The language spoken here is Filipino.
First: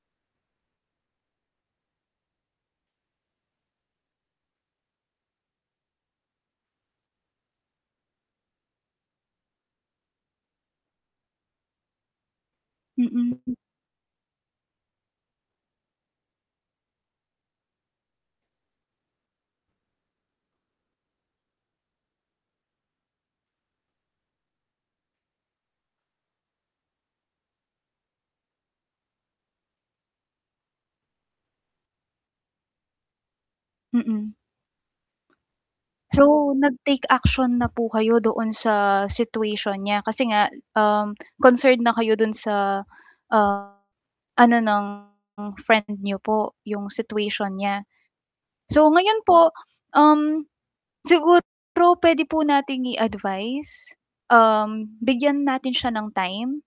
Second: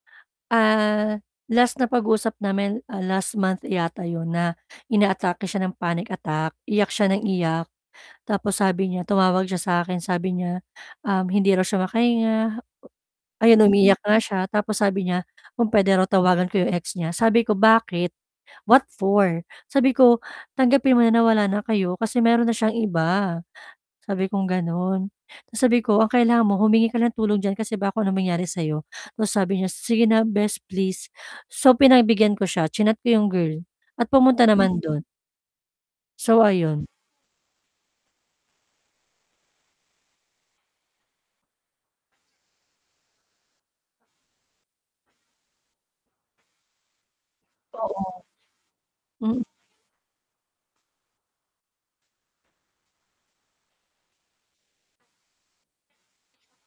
Ah, last na pag-usap namin, ah, last month yata 'yon na inaatake siya ng panic attack, iyak siya nang iyak. Tapos sabi niya, tumawag siya sa akin, sabi niya, um, hindi raw siya makahinga. Mm. Ayun, umiiyak nga siya tapos sabi niya kung puwede raw tawagan ko 'yong ex niya, sabi ko, "Bakit? What for?" Sabi ko, "Tanggapin mo na na wala na kayo kasi mayro'n na siyang iba." Sabi kong gano'n. 'Tas sabi ko, "Ang kailangan mo humingi ka ng tulong diyan kasi baka kung anong mangyari sa'yo." 'Tas sabi niya, "Sige na, bes, please." So, pinagbigyan ko siya, chinat ko 'yong girl at Mm. pumunta naman do'n. So, So, ayon. nag-take action na po kayo doon sa situation niya, kasi nga, um, concerned na kayo do'n sa, ah, ano ng friend niyo po, 'yong situation niya? Oo, So, ngayon mm. po, um, siguro puwede po nating i-advice, um, bigyan natin siya ng time.